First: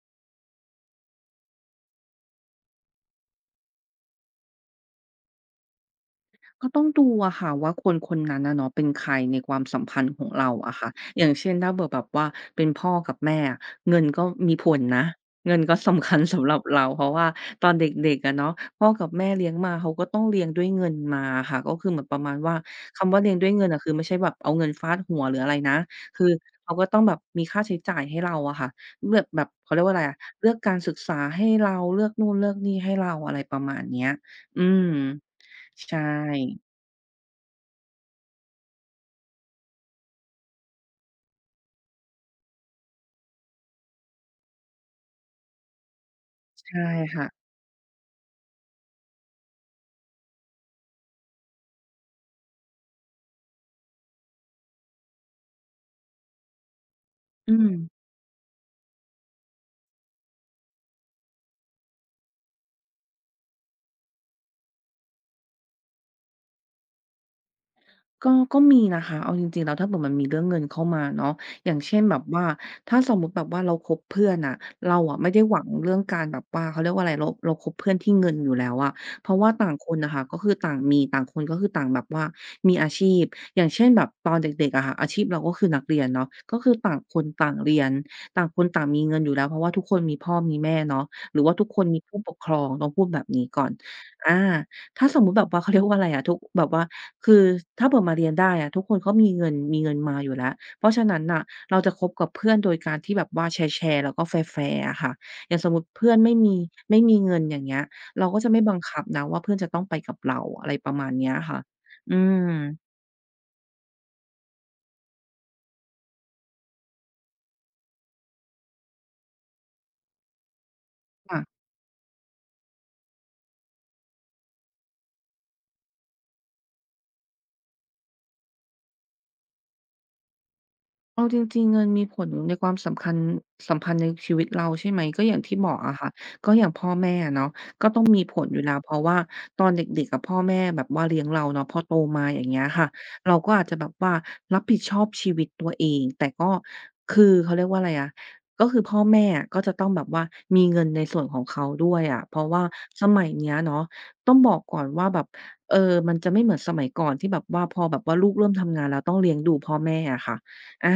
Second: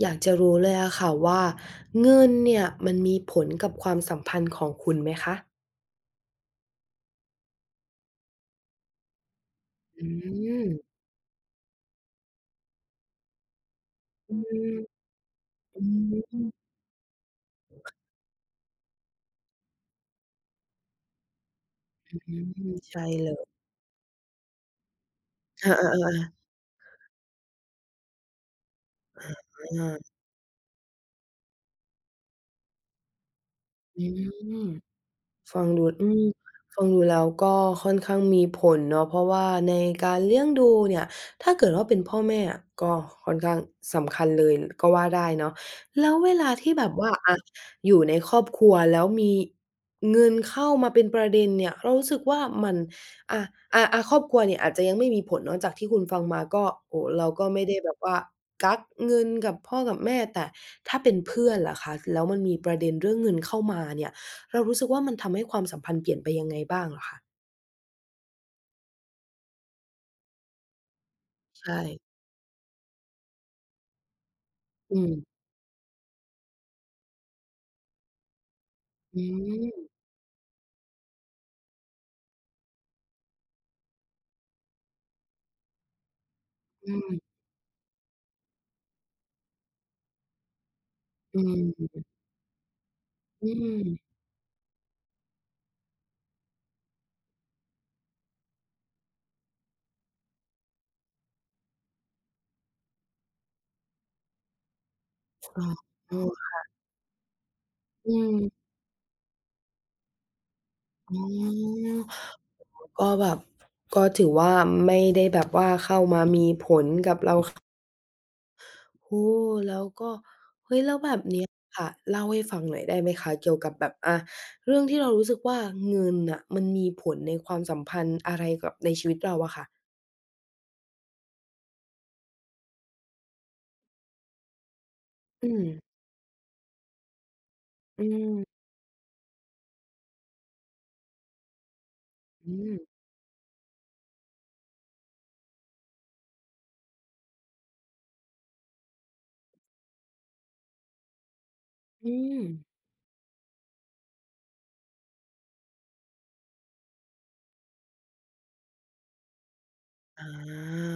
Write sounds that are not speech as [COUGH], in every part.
อยากจะรู้เลยอะค่ะว่าเงินเนี่ยมันมีผลกับความสัมพันธ์ของคุณไหมคะก็ต้องดูอะค่ะว่าคนคนนั้นนะเนาะเป็นใครในความสัมพันอืธ์ของเราอะค่ะมอย่างเช่นถ้าแบบว่าเป็นพ่อกับแม่อะเงินก็อืมีผลมนะเงินก็อืสำคัญสำหรับมเราเพราะว่าตอนเด็กๆอะเนาะพ่อกับแม่เลี้ยงมาเขาก็ต้องเลี้ยงด้วยเงินมาค่ะก็คือเหมือนประมาอืณว่ามใช่คำว่าเลเลี้ยงยด้วยเงินอะคือไม่ใช่แบบเอาเงินฟาดหัวหรืออะไรนะอาคืๆอๆเขาก็ต้องแบบมีค่าใช้จ่ายให้เราอะค่ะเลือกแบบๆเขาเรียอากว่าอะไรอะเลือกการศึกษาให้เราเลือกนู่นเลือกนี่ให้เราอะไรประมาณเนี้อืยม อืมฟังดูใช่ ฟังดูแล้วก็ค่อนข้างมีผลเนาะเพราะว่าในการเลี้ยงดูเนี่ยถ้าเกิดว่าเป็นพ่อแม่อะก็ค่อนข้างสำคัญเลยก็ว่าได้เนาะแล้วเวลาที่ใช่แบบว่าอะค่ะอยู่ในครอบครัวแล้วมีเงินเข้ามาเป็นประเด็นเนี่ยเรารู้สึกว่ามันอะอะครอบครัวเนี่ยอาจจะยังไม่มีผลเนาะจากที่คุณฟังมาก็โอ้โฮเราก็อืไม่ม ได้แบบว่ากักเงินกับพ่อกับแม่แต่ถ้าเป็นเพื่อนล่ะคะแล้วมันมีประเด็นเรื่องเงินเข้ามาเนี่ย เรารู้สึกว่ามันทำให้ความสัมพันธ์เปลี่ยนไปยังไงบ้างเหรอคะก็ก็มีนะคะ เอาจริงๆแล้วถ้าเผื่อมันมีเรื่องเงินเข้ามาเนาะอใช่ย่างเช่นแบบว่า ถ้าสมมุติแบบว่าเราคบเพื่อนน่ะอืเราอะไม่มได้หวังเรื่องการแบบว่าเขาเรียกว่าอะไรเราคบเพื่อนที่เงินอยู่แล้วอะอืเพราะว่าต่างคมนน่ะค่ะก็คือต่างมีต่างคนก็คือต่างแบบว่ามีอาชีพ อย่างเช่นแบบตอนเด็กๆอะค่ะอาชีพเราก็คือนักเรียนเนาะก็คืออืต่างคมนต่างเรียนต่างคนต่างมีเงินอยู่แล้วเพราะว่าทุกคนมีพ่อมีแม่เนาะหรือือว่าทุกคนมมีผู้ปกครองต้องพูดแบบนี้อืก่อนมอาถ้าสมมุติแบบว่าเขาเรียกว่าอะไรอะทุกแบบว่า คือถ้าเปิดมาเรียนได้อะทุกคนเขามีเงินมาอยู่แล้วเพราะฉะนั้นน่ะเราจะคบกับเพื่อนโดยการที่แบบว่าแชร์ๆแล้วก็แฟร์ๆอะค่ะอย่างอ๋อสมมุติเพื่อเอนอไม่มีเงินอย่างเงี้ยอืเราก็จะไม่มบังคับนะว่าเพื่อนจะต้องไปกับเราอะไรประมาณอ๋เนี้ยค่ะออืมก็แบบก็ถือว่าไม่ได้แบบว่าเข้ามามีผลกับเราโอ้โฮแล้วก็เฮ้ยแล้วแบบค่ะ เนี้ยค่ะเล่าให้ฟังหน่อยได้ไหมคะเกี่ยวกับแบบอ่าเรื่องที่เรารู้สึกว่าเงินน่ะมันมีผลในความสัมพันธ์อะไรกับในชีวิตเราอะค่ะเอาจริงๆ เงินมีผลในความสำคัญสัมพันธ์ในชีวิตเราใช่ไหมก็อย่างอืที่มบอกอะค่ะก็อย่างพ่อแม่อะเนาะก็ต้ออืงมีผลอมยู่แล้วเพราะว่าตอนเด็กๆอะพ่อแม่แบบว่าเลี้ยงเราเนาะพอโตมาอย่างอืเงี้ยมค่ะเราก็อาจจะแบบว่ารับผิดชอบชีวิตตัวเองแต่ก็คือเขาเรียกว่าอะไรอะก็คือพ่อแม่อะก็จะต้องแบบว่ามีเงินในส่วนของเขาด้วยอือะเพม ราะว่าสมัยเนี้ยเนาะต้องบอกก่อนว่าแบบเออมันจะไม่เหมือนสมัยก่อนที่แบบว่าพอแบบว่าลูกเริ่มทำงานแล้วต้องเลี้ยงดูพ่อแม่อะอค่ะ อาา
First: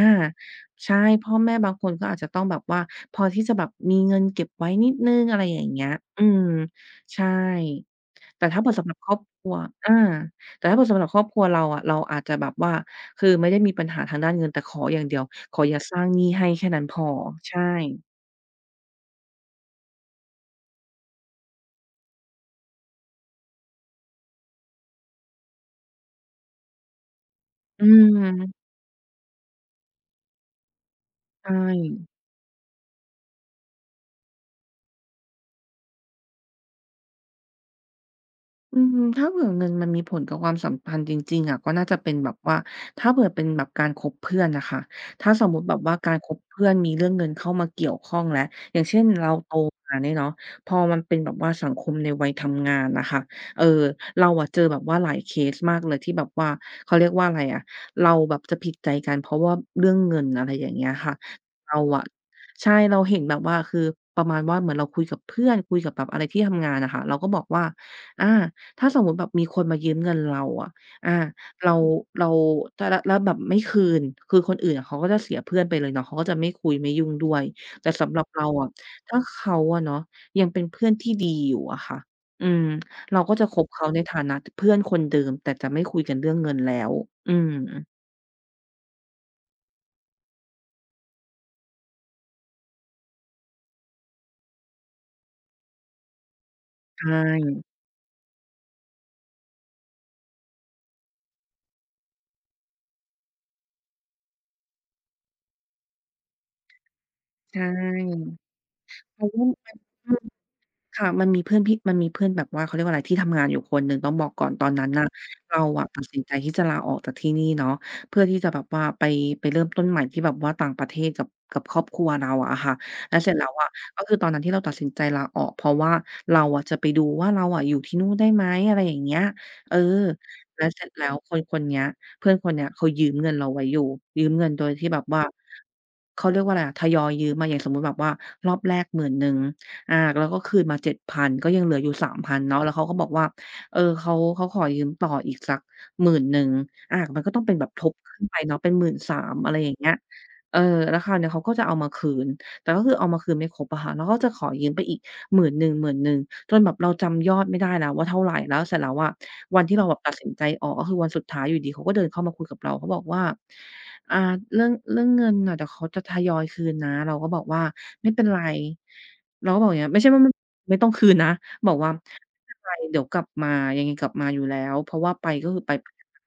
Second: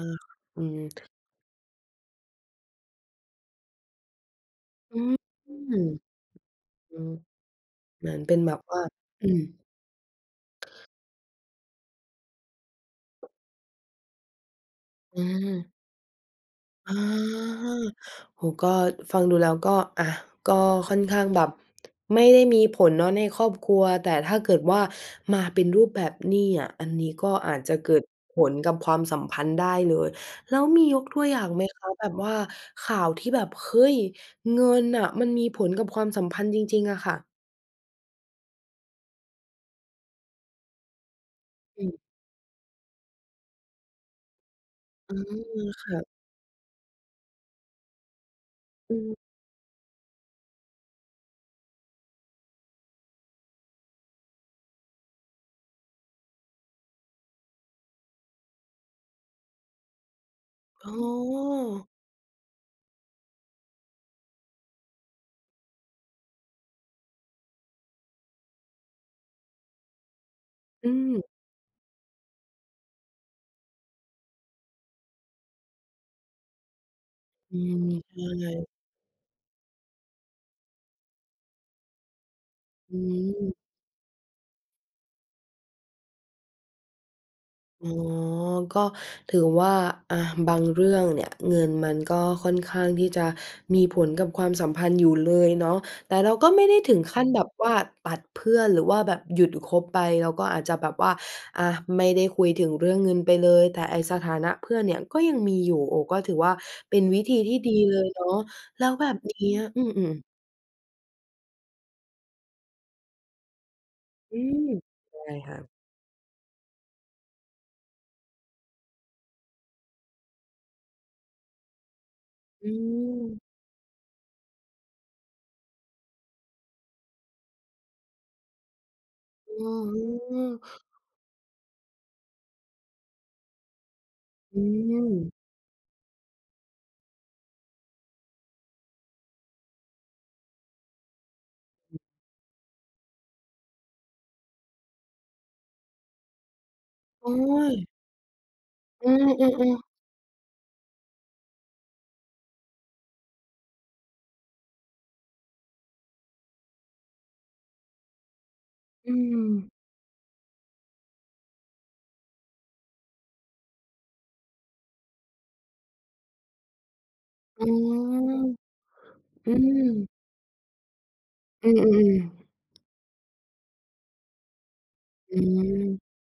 อืมใช่พ่อแม่บางคนก็อาจจะต้องแบบว่าพอที่จะแบบมีเงินเก็บไว้นิดอืหนึ่มงอะไรอย่างเงี้ยออืมืมใช่เหมือนเป็นแต่แบถ้าบเผื่อว่าสำหรับครอบอืคมรัวอาแต่ถ้าเผื่อสำหรับครอบครัวเราอะเราอาจจะแบบว่าคือไม่ได้มีปัญหาทางด้านเงินแต่ขออย่างเดีอยวขออย่าาสร้างหนี้ให้แค่นั้นพออใช่าโอ้โฮก็ฟังดูแล้วก็อะก็ค่อนข้างแบบไม่ได้มีผลเนาะในครอบครัวแต่ถ้าเกิดว่ามาเป็นรูปแบบหนี้อะอันนี้ก็อาจจะอืเกิดผลมกับความสัมพันธ์ได้เลยแล้วมียกตัวอย่างใช่ ไหมคะแบบว่าข่าวที่แบบเฮ้ยเงินน่ะมันมีผลกับความสัมพันธ์จริงๆอะค่ะอืมถ้าเผื่อเงินมันมีผลกับความสัมพันธ์จริงๆอะก็อืน่ามจะเป็นแบบว่าถ้าเผื่อเป็นแบบการคบเพื่อนนะคะอาถ้าสมมุติแบบว่าการค่ะคบเพื่อนมีเรื่องเงินเข้ามาเกี่ยวข้องแล้วอย่างอืเช่นม เราโตมาเนี่ยเนาะพอมันเป็นแบบว่าสังคมในวัยทำงานนะคะเออเราอะเจอแบบว่าหลายเคสมากเลยที่แบบว่าเขาเรียกว่าอะไรอะเราแบบจะผิดใจกันเพราะว่าเรื่องเงินอะไรอย่างเงี้อ๋ยค่ะอเราอะใช่เราเห็นแบบว่าคือประมาณว่าเหมือนเราคุยกับเพื่อนคุยกับแบบอะไรที่ทำงานนะคะเราก็บอกว่าอา ถ้าสมมุติแบบมีคนมายืมเงินเราอะอือามเราเราถ้าแล้วแบบไม่คืนคือคนอื่นอะเขาก็จะเสียเพื่อนไปเลยเนาะเขาก็จะไม่คุยไม่ยุ่งด้วยอืมแต่ใชสำหรับเราอะ่ถ้าเขาอะเนาะยังเป็นเพื่อนที่ดีอยู่อะค่ะอืมอืเราก็จะคบมเขาในฐานะทเพื่อนคนเดิมแต่จะไม่คุยกันเรื่องเงินแล้วอืมอ๋อก็ถือว่าอะบางเรื่องเนี่ยเงินมันก็ค่อนข้างที่จะมีผลกับความสัมพันธ์อยู่เลยเนาะแต่เราก็ไม่ได้ถึใชงขั้นแบบ่ว่าตัดเพื่อนหรือว่าแบบหยุดคบไปเราก็อาจจะแบบว่าอะไม่ได้คุยถึงเรื่องเงินไปเลยแต่ไอ้สถานะเพื่อนเนี่ยก็ยังมีอยู่โอ้ก็ถือว่าเป็นวิธีใชที่ดีเลยเนาะ่แล้วแบบเพราะว่านี้มันอือืมม ๆค่ะมันมีเพื่อนแบบว่าเขาเรียกว่าอะไรที่ทำงานอยู่คนหนึ่งต้องบอกอืก่อนตอมนนั้นน่ะได้เราค่ะอะตัดสินใจที่จะลาออกจากที่นี่เนาะเพื่อที่จะแบบว่าไปเริ่มต้นใหม่ที่แบบว่าต่างประเทศกับครอบครัวเราอะอืค่ะแล้วเสร็จแล้ม วอะก็คือตอนนั้นที่เราตัดสินใจลาออกเพราะว่าเราอะจะไปดูว่าเราอะอยู่ที่นู่นได้ไหมอะไรอย่างเงี้ยอ๋เอออแล้วเสร็จแล้วคนคนเนี้ยเพื่อนคนเนี้ยเขายืมเงินเราไว้อยู่ยืมเงินโดอืยที่แบบมว่าเขาเรียกว่าอะไรอะทยอยยืมมาอย่างสมมุติแบบว่ารอบแรกหมื่นหนึ่ง อาแล้วก็คืนมาเจ็ดพันก็ยังเหลืออยู่สาม0 0 0เนาะแล้วเขาก็บอกว่าเออเขาขอยืมต่ออีกสักหมื่นหนึ่งอามันก็โอ๊ต้องเป็นแบบยทบขึ้นไปเนาะเป็นหมื่เอ3 0 0 0อะไรออย่างๆๆเงี้ยเออแล้วคราวเนี้ยเขาก็จะเอามาคืนแต่ก็คือเอามาคืนไม่ครบอะค่ะแล้วก็จะขอยืมไปอีกหมื่นหนึ่งหมื่นหนึ่งจนแบบเราจำยอดไม่ได้แล้วว่าเท่าไรแล้วเสร็จแล้วอะอืมวันที่เราแบบตัดสินใจออกก็คือวันสุดท้ายอยู่ดีเขาก็เดินเข้ามาคุยกับเราเขาบอกว่า อ่าเรื่องเงินน่ะเดี๋ยวเขาจะทยอยคืนนะเราก็บอกว่าอ๋ไม่เป็นอไรเราอืก็บอกอย่างเงี้ยไม่ใช่ว่ามไม่ไม่ต้องคืนนะบอือกว่าอๆไม่เป็นๆไรเดี๋ยวกลับมายังไงกลับมาอยู่แล้วเพราะว่าไปอืก็คือไป [UNINTELLIGIBLE] ม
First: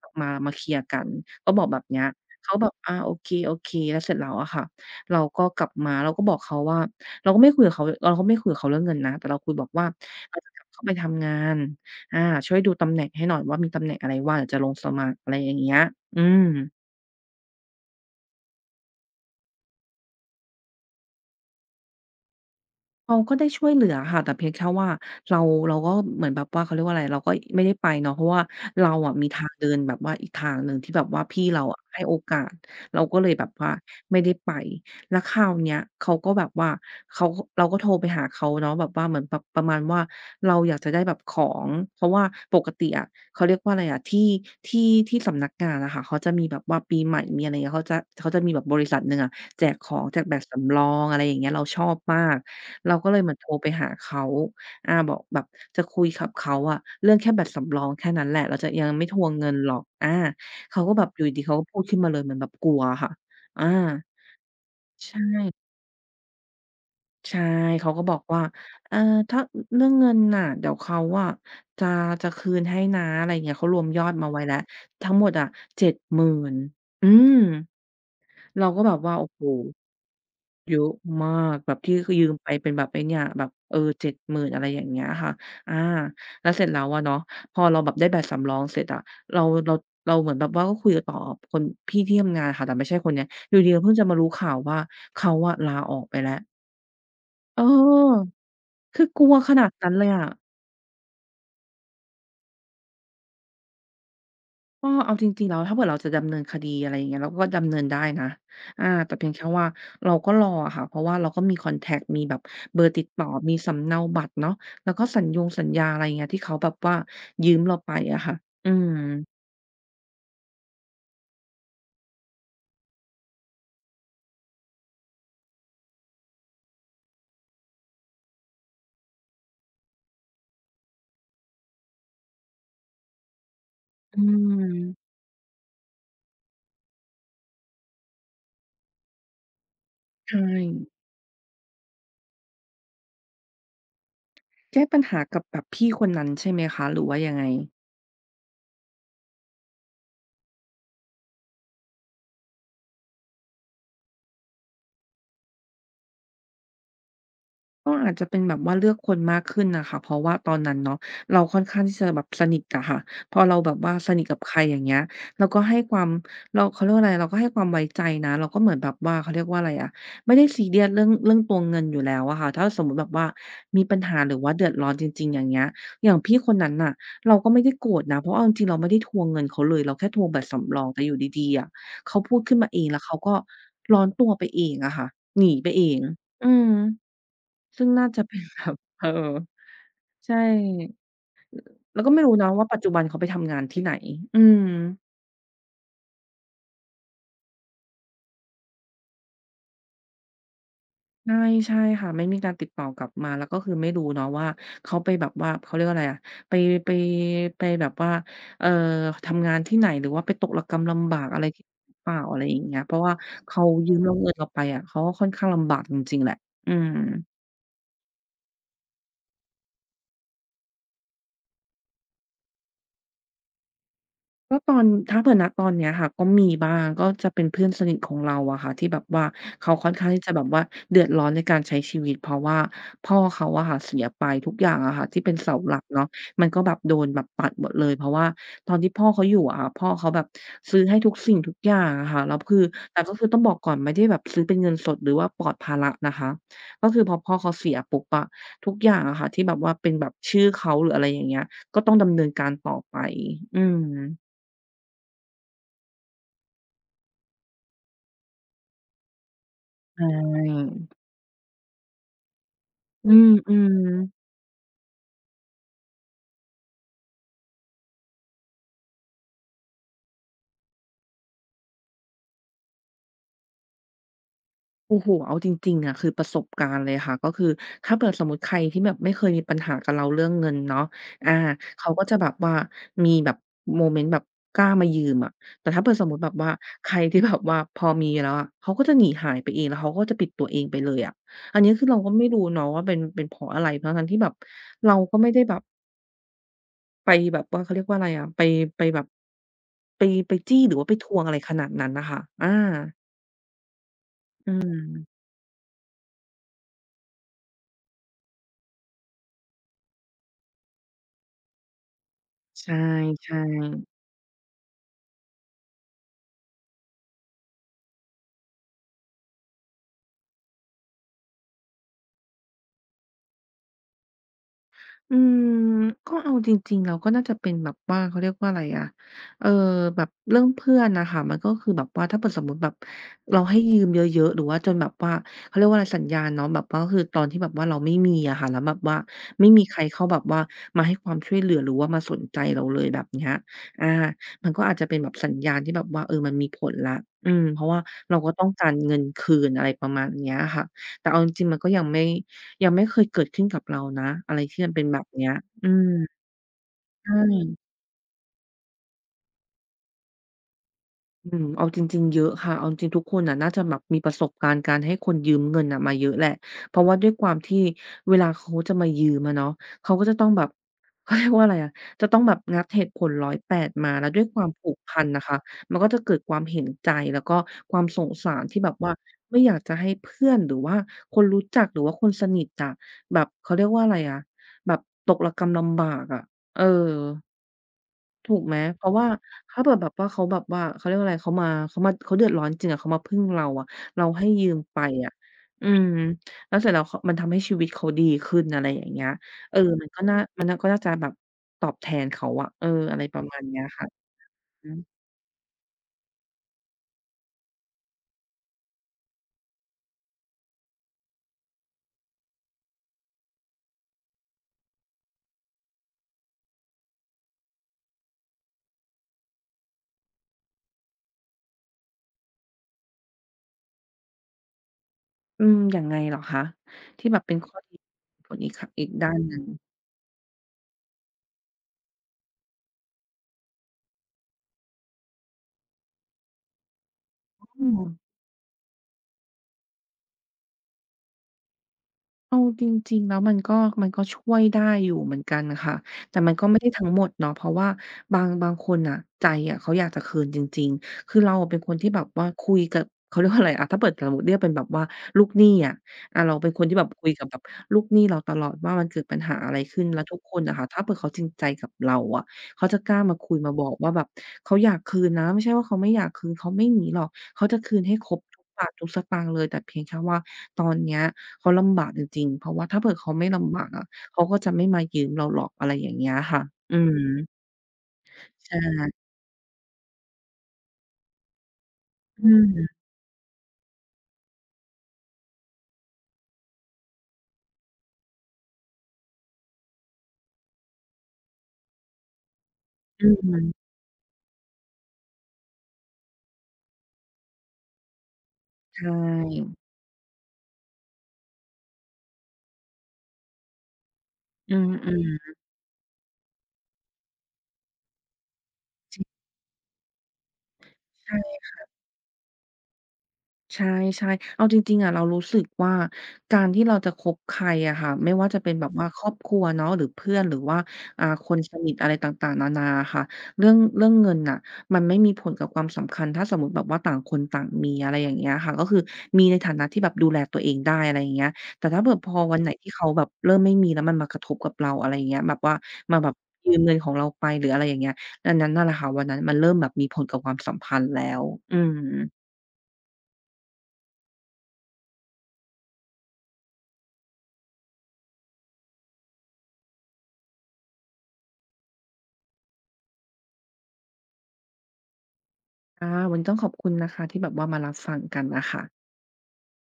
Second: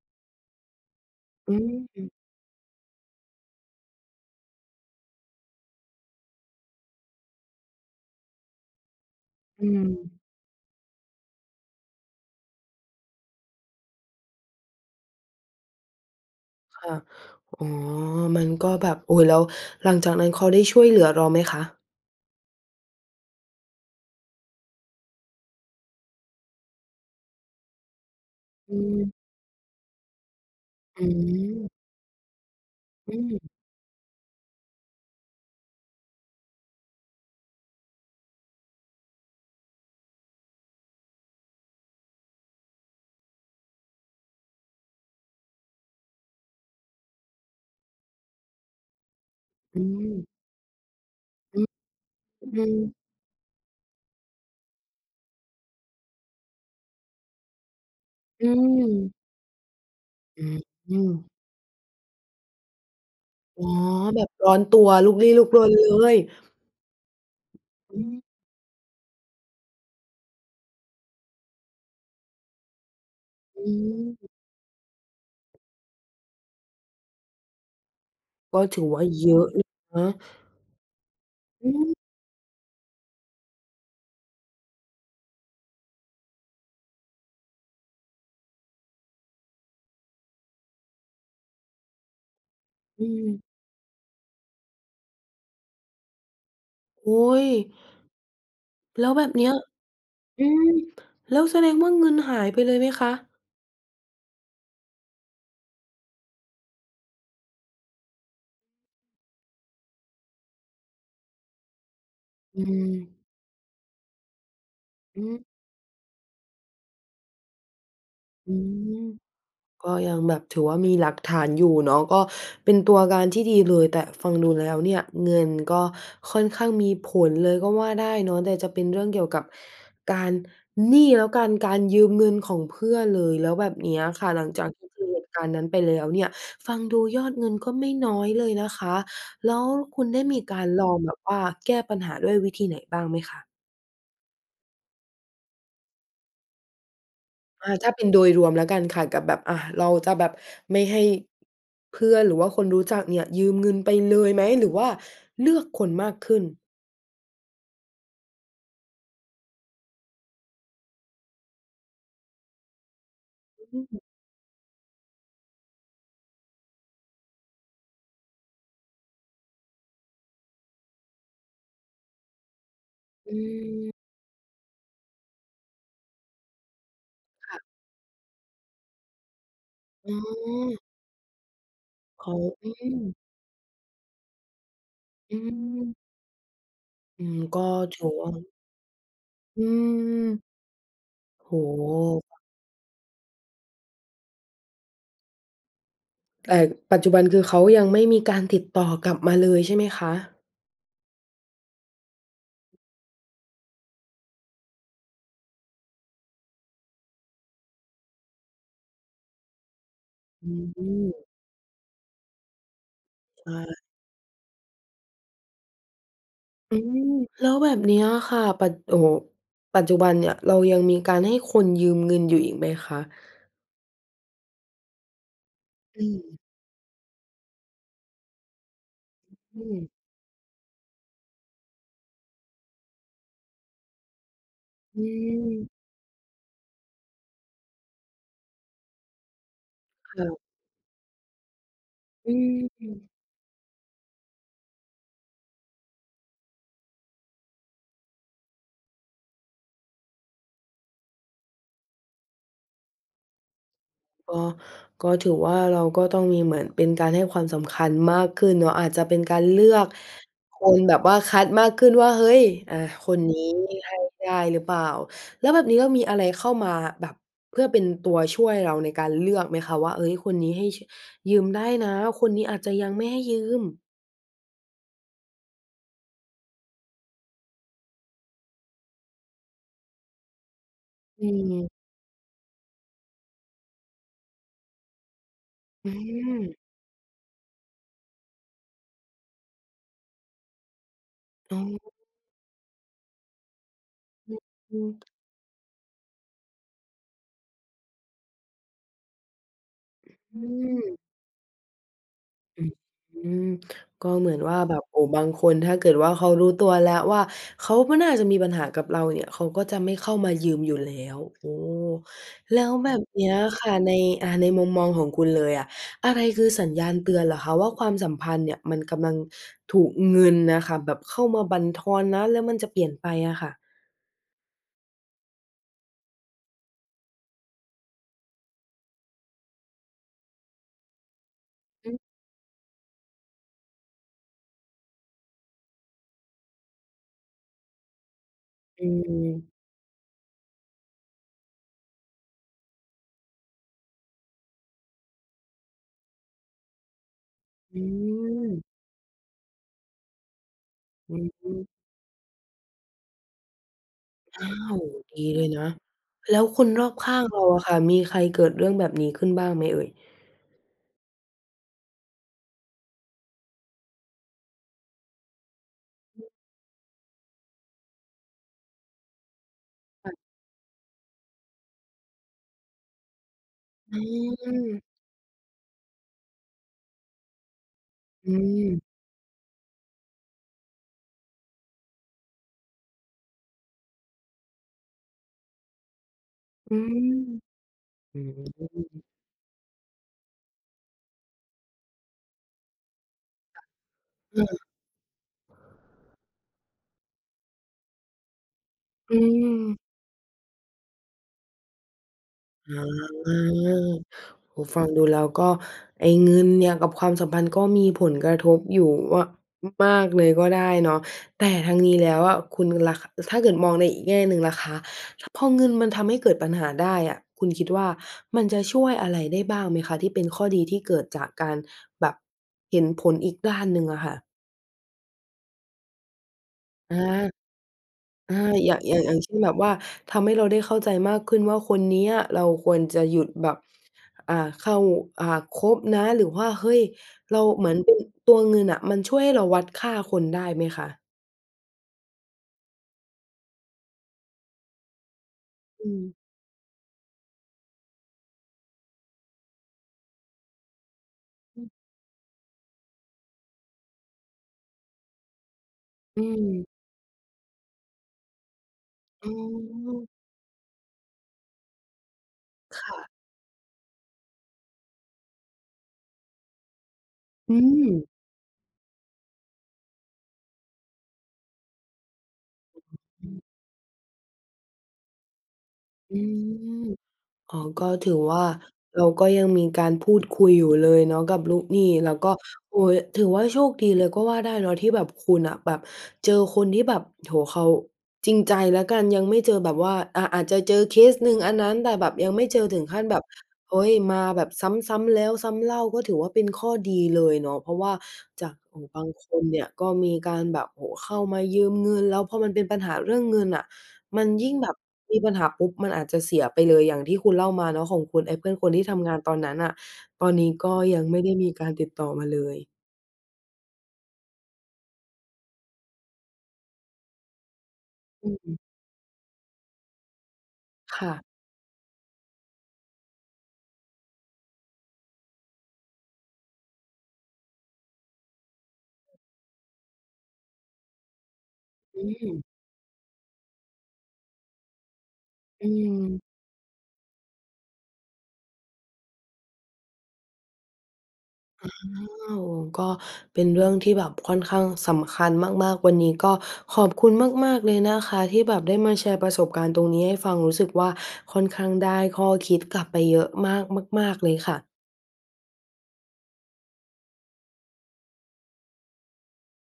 กลับมามาเคลียร์กันก็อืบอกแบบเนี้ยมเขาแบบอาโอเคๆแล้วเสร็จแล้วอะค่ะเราก็กลับมาเราก็บอกเขาว่าเราก็ไม่คุยกับเขาเราก็ไม่คุยกับเขาเรื่องเงินนะแต่เราคุยบอือกว่ามเราจะกลับเข้าไปทำงานอาช่วยดูตำแหน่งให้หน่อยว่ามีตำแหน่งอะไรว่างเดี๋ยวจะลงสมัครอะไรอย่างเงี้ยอืม ค่ะอ๋อ มันก็แบบโอ้โฮแล้วหลังจากนั้นเขาได้ช่วยเหลือเราไหมคะเขาก็ได้ช่วยเหลือค่ะแต่เพียงแค่ว่าเราเราก็เหมือนแบบว่าเขาเรียกว่าอะไรเราก็ไม่ได้ไปเนาะเพราะว่าอืเรามอะมีทางเดินแบบว่าอีกทางหนึ่งที่แบอืบว่าพี่เราอะมให้โอกาสเราอืก็เลยแบบมว่าไม่ได้ไปแล้วคราวเนี้ยเขาก็แบบว่าเขาเราก็โทรไปหาเขาเนาะแบบว่าเหมือนแบบประมาณว่าเราอยากจะได้แบบของเพราะว่าปกติอะเขาเรียกว่าอะไรอะที่ที่สำนักงานอะค่ะเขาจะมีแบบว่าปีใหม่มีอะไรเงี้ยเขาจะมีแบบบริษัทหนึ่งอะแจกอืของมแจกแบบสำรองอะไรอย่างเงี้ยอืเรามชอบมาก อืเรามก็เลยเหมือนโทรไปหาเขาอาบอกแบบจะคุยกับเขาอะเรื่องแค่แบตสำรองแค่นั้นแหละอืเราจะยังมไม่ทวงเงินหรอกอาอืมเขาอก็แบบมอยู่ดีๆเขาก็พูดขึ้นมาเลยเหมือนแบบกลัวอะค่ะอ๋อาอ แบบร้อนตัวใชลุกลี้ลุกล่นเลยใช่ เขาอืก็บมอกว่าเออถ้าอเรื่องเงินน่ะเดี๋ยวเขาอะจะจะคืนให้นะอะไรอย่างเงี้ยอืเขารวมยอดมามไว้แล้ว ทั้งหมดอะ7,000นอืมก็เราก็ถือแบบว่าว่าโอ้เยโฮ อะนะเยอะมากอืแบบมที่คือยืมไปเป็นแบบไอ้เนี่ยแบบเออ7 0 0 0นอะไรอย่างเงี้ยค่ะอาแล้วเสร็จแล้วอะเนาะพอเราแบบได้บัตรสำรองเสร็จอะเราเราเราเหมือนแบบว่าก็คุยกับต่อคนพี่ที่ทำงานค่ะแต่ไม่ใช่อืคนเนี้ยอมยู่ดีๆเพิ่งจะมารู้ข่าวว่าเขาอะลาออกไปแล้วโอ๊ย เออคืแล้อวกแบลับวเนี้ขยนาดนั้นเลยอะ อืมแล้วแสดงว่าเงินหายไปเลยไหมคะ ก็เอาจริงๆแล้วถ้าเผื่อเราจะดำเนินคดีอะไรอย่างเงี้ยเราก็ดำเนินได้นะอาแต่เพียงแค่ว่าเราก็รออะค่ะเพราะว่าเราก็มีคอนแท็กต์มีแบบอืเบอมร์ติดต่อมีสำเนาบัตรเนาะ แล้วก็สัอือญญงสัญญาอะไรอย่างเงี้ยที่เขาแบบว่ายืมเราไปอะค่ะอือืมม ก็ยังแบบถือว่ามีหลักฐานอยู่เนาะก็เป็นตัวการที่ดีเลยแต่ฟังดูแล้วเนี่ยเงินก็ค่อนข้างมีผลเลยก็ว่าได้เนาะแต่จะเป็นเรื่องเกี่ยวกับการหนี้แล้วกันการยืมเงินของเพื่อนเลยแล้วแบบเนี้ยอืค่ะหลังจากที่เจอม เหตุการณ์นั้นไปแล้วเนี่ยฟังดูยอดเงินก็ไม่น้อยเลยนะคะแล้วคุณได้มีใช่ การลองแบบว่าแก้ปัญหาด้วยวิธีไหนบ้างไหมคะ แก้ปัญหากับแบบพี่คนนั้นใช่ไหมคะหรือว่ายังไง อาถ้าเป็นโดยรวมแล้วกันค่ะกับแบบอ่าเราจะแบบไม่ให้เพื่อนหรือว่าคนรู้จักเนี่ยยืมเงินไปเลยไหมหรือว่าเลือกคนมากขึ้นก็อาจจะเป็นแบบว่าเลือกคนมากขึ้นน่ะค่ะเพราะว่าตอนนั้นเนาะเราค่อนข้างที่จะแบบสนิทอะค่ะพอเราแบบอืว่าสมนิทกับใครอย่างเงี้ยเราก็ให้ความเราเขาเรียกว่าอะไรเราก็ให้ความไว้ใจนะเราก็เหมือนแบบว่าเขาเรียกว่าอะไรอะไม่ได้ซีเรียสเรื่องตัวเงินอยู่แล้วอะค่ะถ้าสมมุติแบบว่าอืมีมปัญหาหรือว่าเดือดร้อนจริงๆอย่างเงี้ยอย่างพี่คนนั้นน่ะเราก็ไม่ได้ค่ะโกรธนะเพราะเอาจริงๆเราไม่ได้ทวงเงินเขาเลยเราแค่อ๋ทวงบัอตรสำรองแต่อยู่ดีๆอะเขาเขาพูดขึ้นมาอืเองมแล้วเขาก็ร้อนตัวไปเองอะค่ะอืหนีไปเองมอืม อืมก็ซึ่งถืน่าอจะว่าเป็นแบบ [LAUGHS] เอออืมใช่โอ้โแล้วก็ไม่รู้ฮนะว่าปัจจุบันเขาไปทำงานที่ไหนอืมแต่ปัจจุบันคือเขายังไม่มีการติดต่อกลับมาเลยใช่ไหมคะใช่ใช่ค่ะไม่มีการติดต่อกลับมาแล้วก็คือไม่รู้เนาะว่าเขาไปแบบว่าเขาเรียกว่าอะไรอะไปไปไปแบบว่าเอ่อทำงานที่ไหนหรือว่าไปตอืกระกำลำบากมอะไรที่หรือเปล่าอะไรอย่างเงี้ยเพราะว่าเขาใช่ยืมเราเงินเราไปอะเขาก็ค่อนข้างลำบากจริงๆแหละอือืม มแล้วแบบเนี้ยค่ะโอ้โฮปัจจุบันเนี่ยเรายังมีการให้คนยืมเงินอยู่อีกไหมคะ ก็ตอนถ้าเผื่อณตอนเนี้ยอืค่ะก็มมีบ้างก็จะเป็นเพื่อนสนิทของเราอะค่ะที่แบบว่าอืเขามค่อนข้างที่จะแบบว่าเดือดร้อนในการใช้ชีวิตเพราะว่าพ่อเขาอะค่ะเสียไปทุกอย่างอะอืค่ะที่เป็นเสาหลัมกเนาะมันก็แบบโดนแบบตัดหมดเลยเพราะว่าตอนที่พ่อเขาอยู่อะค่ะพ่อเขาแบบค่ะซื้อให้ทุกสิ่งทุกอย่างอะค่ะแล้วคืออืมแต่ก็คือต้องบอกก่อนไม่ได้แบบซื้อเป็นเงินสดหรือว่าปลอดภาระนะคะก็คือพอพ่อเขาเสียปุ๊บอะทุกอย่างอะค่ะที่แบบว่าเป็นแบบชื่อเขาหรืออะไรอย่างเงี้ยก็ต้องดำเนินการต่อไปอืม ก็ก็ถือว่าเราก็ต้องมีเหมือนเป็นการให้ความสำคัญมากขึ้นเนาะอาจจะเป็นการเลือกใชค่นแบบว่าคัดมากขึ้นว่าเฮ้ยอ่าคอืนนี้มให้ๆได้หรือเปล่าแล้วแบบนี้ก็มีอะไรเข้ามาแบบเพื่อเป็นตัวช่วยเราในการเลือกไหมคะว่าเฮ้ยคนนี้ให้ยืมได้นะคนนี้อาจจะยังไม่ให้ยืมโอ้โฮเอาจริงๆอะคือประสบการณ์เลยค่ะก็คือถ้าเผื่อสมมุติใครที่แบบไม่เคยมีปัญหากับเราเรื่องเงินเนาะอือามเขาก็จะแบบว่ามีแบบโมเมนต์แบบกล้ามายืมอะแต่ถ้าอืเผื่อสมมุติแบบว่ามใคร [LAUGHS] ที่แบบว่าพอมีแล้วอะเขาก็จะหนีหายไปเองแล้วเขาก็จะปิดตัวเองไปเลยอะอ๋อันนี้คืออเราก็ไม่รู้เนาะว่าเป็นเพราะอะไรทั้งๆที่แบอบืมเราก็ไม่ได้แบบไปแบบว่าเขาเรียกว่าอะไรอะไปไปแบบไปไปอืจี้หรือม ว่าไปทวงอะไรขนาดนั้นน่ะค่ะอา อืมก็เหมือนอืว่ามแบบโอ้บางคนถ้าเกิดว่าเขารู้ตัวแล้วว่าเขาไม่น่าจะมีปัญหากับเราเนี่ยเขาก็จะไม่เข้ามายืมอยู่แล้วโอ้แล้วใช่แบบเนี้ใช่ยค่ะในอ่าในมุมมองของคุณเลยอะอะไรคือสัญญาณเตือนเหรอคะว่าความสัมพันธ์เนี่ยมันกำลังถูกเงินน่ะค่ะแบบเข้ามาบั่นทอนนะแล้วมันจะเปลี่ยนไปอะค่ะอืมก็เอาจริงๆเราก็น่าจะเป็นแบบว่าเขาเรียกว่าอะไรอะเอ่อแบบเรื่องเพื่อนน่ะค่ะมันก็คือแบบอืว่ามถ้าเกิดสมมุติแบบเราให้ยืมเยอะๆหรือว่าจนแบบว่าเขาเรียกว่าอะไรสัญญาณเนาะแบบว่าก็คือตอนที่แบบว่าเราไม่มีอะค่ะแล้วแบบอืว่าไม่มีมใครเข้าแบบว่ามาให้ความช่วยเหลือหรือว่ามาสนใจเราเลยแบบเนี้ยอามันก็อาจจะเป็นแบบสัญญาณที่แบบว่าเออมันมีผลแล้วอืมเพราะว่าอืเราก็ต้อมงการเงินคืนอะไรประมาณเนี้ยค่ะแต่อืเอาจริงๆมันก็ยัมงไม่ ยังไม่เคยเกิดขึ้นกับเรานะอะไรอ้าที่มันวเป็นแบบดีเนี้ยเลยนะอืมแล้วคนรอบใชข้างเรา่ อะค่ะมีใครเกิดเรื่องแบบนี้ขึ้นบ้างไหมเอ่ย อืมเอาจริงๆเยอะค่ะเอาจริงๆทุกคนน่ะน่าจะแบบมีประสบการณ์การให้คนยืมเงินน่ะมาเยอะแหละเพราะว่าด้วยความที่เวลาเขาจะมายืมอะเนาะเขาก็จะต้องแบบ [LAUGHS] เขาเรียกว่าอะไรอะจะต้องแบบงัดเหตุผลร้อยแปดมาอแล้วด้วยความผูากพันน่ะค่ะมันก็จะเกิดความเห็นใจแล้วก็ความสงอืสารที่แบบว่ามไม่อยากจะให้เพื่อนหรือว่าคนรู้จักหรือว่าคนสนิทอะแบบเขาเรียกว่าอะไรอะแบบตกระกำลำบากอะเออ อืมอืถูกไหมเพราะว่ามถ้าเผืแบบว่าเขาแบบว่าเขาเรียกว่าอะไรเขามาเขาเดือดร้อนจริงอะเขามาพึ่งเราอะเราให้ยืมอไปอะอืมแล้วเสร็จแล้วเขามันทำให้ชีวิตเขาดีขึ้นอะไรอย่างเงี้ยืเออมมันก็น่ามันน่าก็น่าจะแบบตอบแทนเขาอะเอออะไรอาประมาณเนี้ยค่ะโอ้อืโฮอฟังดูฮึแล้วก็ไอ้เงินเนี่ยกับความสัมพันธ์ก็มีผลกระทบอยู่ว่ามากเลยก็ได้เนาะแต่ทั้งนี้แล้วอะคุณล่ะคถ้าเกิดมองในอีกแง่หนึ่งล่ะคะพอเงินมันทำให้เกิดปัญหาได้อะคุณคิดว่ามันจะช่วยอะไรได้บ้างไหมคะที่เป็นข้อดีที่เกิดจากการแบบเห็นผลอีกด้านหนึ่งอะค่ะอืมยังไงเหรอคะที่แบบเป็นอา ข้อดีผอาลอีกขอย่างอีกอย่างอด้าย่านงหเช่นึ่นงแบบว่าทำให้เราได้เข้าใจมากขึ้นว่าคนเนี้ยเราควรจะหยุดแบบอ่าเข้าอ่าคบนะหรือว่าเฮ้ยเราอืเหมือนม เป็นตัวเงินอะมันช่วยให้เราวัดค่าคนได้ไหมคะเอาจริงๆแล้วมันก็มันก็ช่วยได้อยู่เหมือนกันค่ะอืมแต่มันก็ไม่ได้ทั้งหมดเนาะเพราะว่าบางคนน่ะใจอะเขาอยากจะคืนจริงๆคือเราอะเป็นคนที่แบบว่าคุยกับเขาเรียกว่าอะไรอะถ้าเปิดสมมุติเรียกเป็นแบบว่าลูกหนี้อะอาอืเราเป็นคนที่แบมบคุยกับแบบลูกหนี้เราตลอดว่ามันเกิดปัญอ๋หาอะไรขึ้นอแล้วทุกคนอะค่ะถ้าเผื่อเขาจริงใจกับเราอะเขาจะกล้ามาค่ะคุยมาบอกว่าแบบเขาอยากคืนนะไม่ใช่ว่าเขาไม่อยากคืนเขาไม่หนีหรอกเขาจะอืคืนมให้ครบทุกบาททุกสตางค์เลยแต่เพียงแค่ว่าตอนเนี้ย เขาลำบากจริงๆเพราะว่าถ้าเผื่อเขาไม่ลำบากอะเขาก็จะไม่มายืมเราหรอกอะไรอย่างเงี้ยอืค่ะอืม มอ๋อก็ถือว่าใช่เราก็ยังมีการพูดคุยอยู่เลยเนาะกับลูกหนี้แล้วอืก็มโอ้โฮถือว่าโชคดีเลยก็ว่าได้เนาะที่แบบคุณน่ะแบบเจอคนที่แบบโอ้โฮเขาจริงใจแล้วกันยังไม่เจอแบบว่าอาจจะเจอเคสหนึ่งอันนั้นแต่แบบยังไม่เจอถึงขั้นอืแบบมเฮ้ยมาแบบซ้ำๆแล้วซ้ำเล่าก็ถือว่าเป็นข้อดีเลยเนาะเพราะว่าจากโอ้ใชโฮบางคน่เนี่ยก็มีการแบบโอ้โฮเข้ามายืมเงินแล้วพอมันเป็นปัญหาเรื่องเงินน่ะ มันยิ่อืงแบบมีปัมญหาปุ๊บมันอาจจะเสียไปเลยอย่างที่คุณเล่ามาเนาะของคุณไอ้เพื่อนคนที่ๆจริงทำงานตอนนั้นน่ะตอนนี้ก็ยังไม่ได้ใช่ มีการติดต่อมาเลยใช่ๆเอาจริงๆอะเรารู้สึกว่าการที่เราจะคบใครอะค่ะไม่ว่าอืจะเป็นมแบบว่าครอบครัวเนาะหรือเพื่อนหรือว่าอ่าค่ะคนสนิทอะไรต่างๆนานาอะค่ะเรื่องเรื่องเงินน่ะมันไม่มีผลกับความสัมพันธ์ถ้าสมมุติแบบว่าต่างคนต่างมีอะไรอย่างเงี้ยค่ะก็คือมีในฐานะที่แบบดูแลตัวเองได้อะไรอย่างเงี้ยแต่ถ้าเผื่ออืพอวันมไหนที่เขาแบบเริ่มไม่มีแล้วมันมากระทบกับเราอะไรอย่างเงี้ยแบบว่าอืมาแบบมยืมเงินของเราไปหรืออะไรอย่างเงี้ยอันนั้นน่ะแหละค่ะวันนั้นมันเริ่มแบบมีผลกับความสัมพันธ์แล้วอืม อ้าวก็เป็นเรื่องที่แบบค่อนข้างสำคัญมากๆวันนี้ก็ขอบคุณมากๆเลยนะคะที่แบบได้มาแชร์ประสบการณ์ตรงนี้ให้ฟังรู้สึกว่าค่อนข้างได้ข้อคิดกลับไปเยอะมากมากๆเลยค่ะอ่าวันนี้ต้องขอบคุณนะคะที่แบบว่ามารับฟังกันนะคะ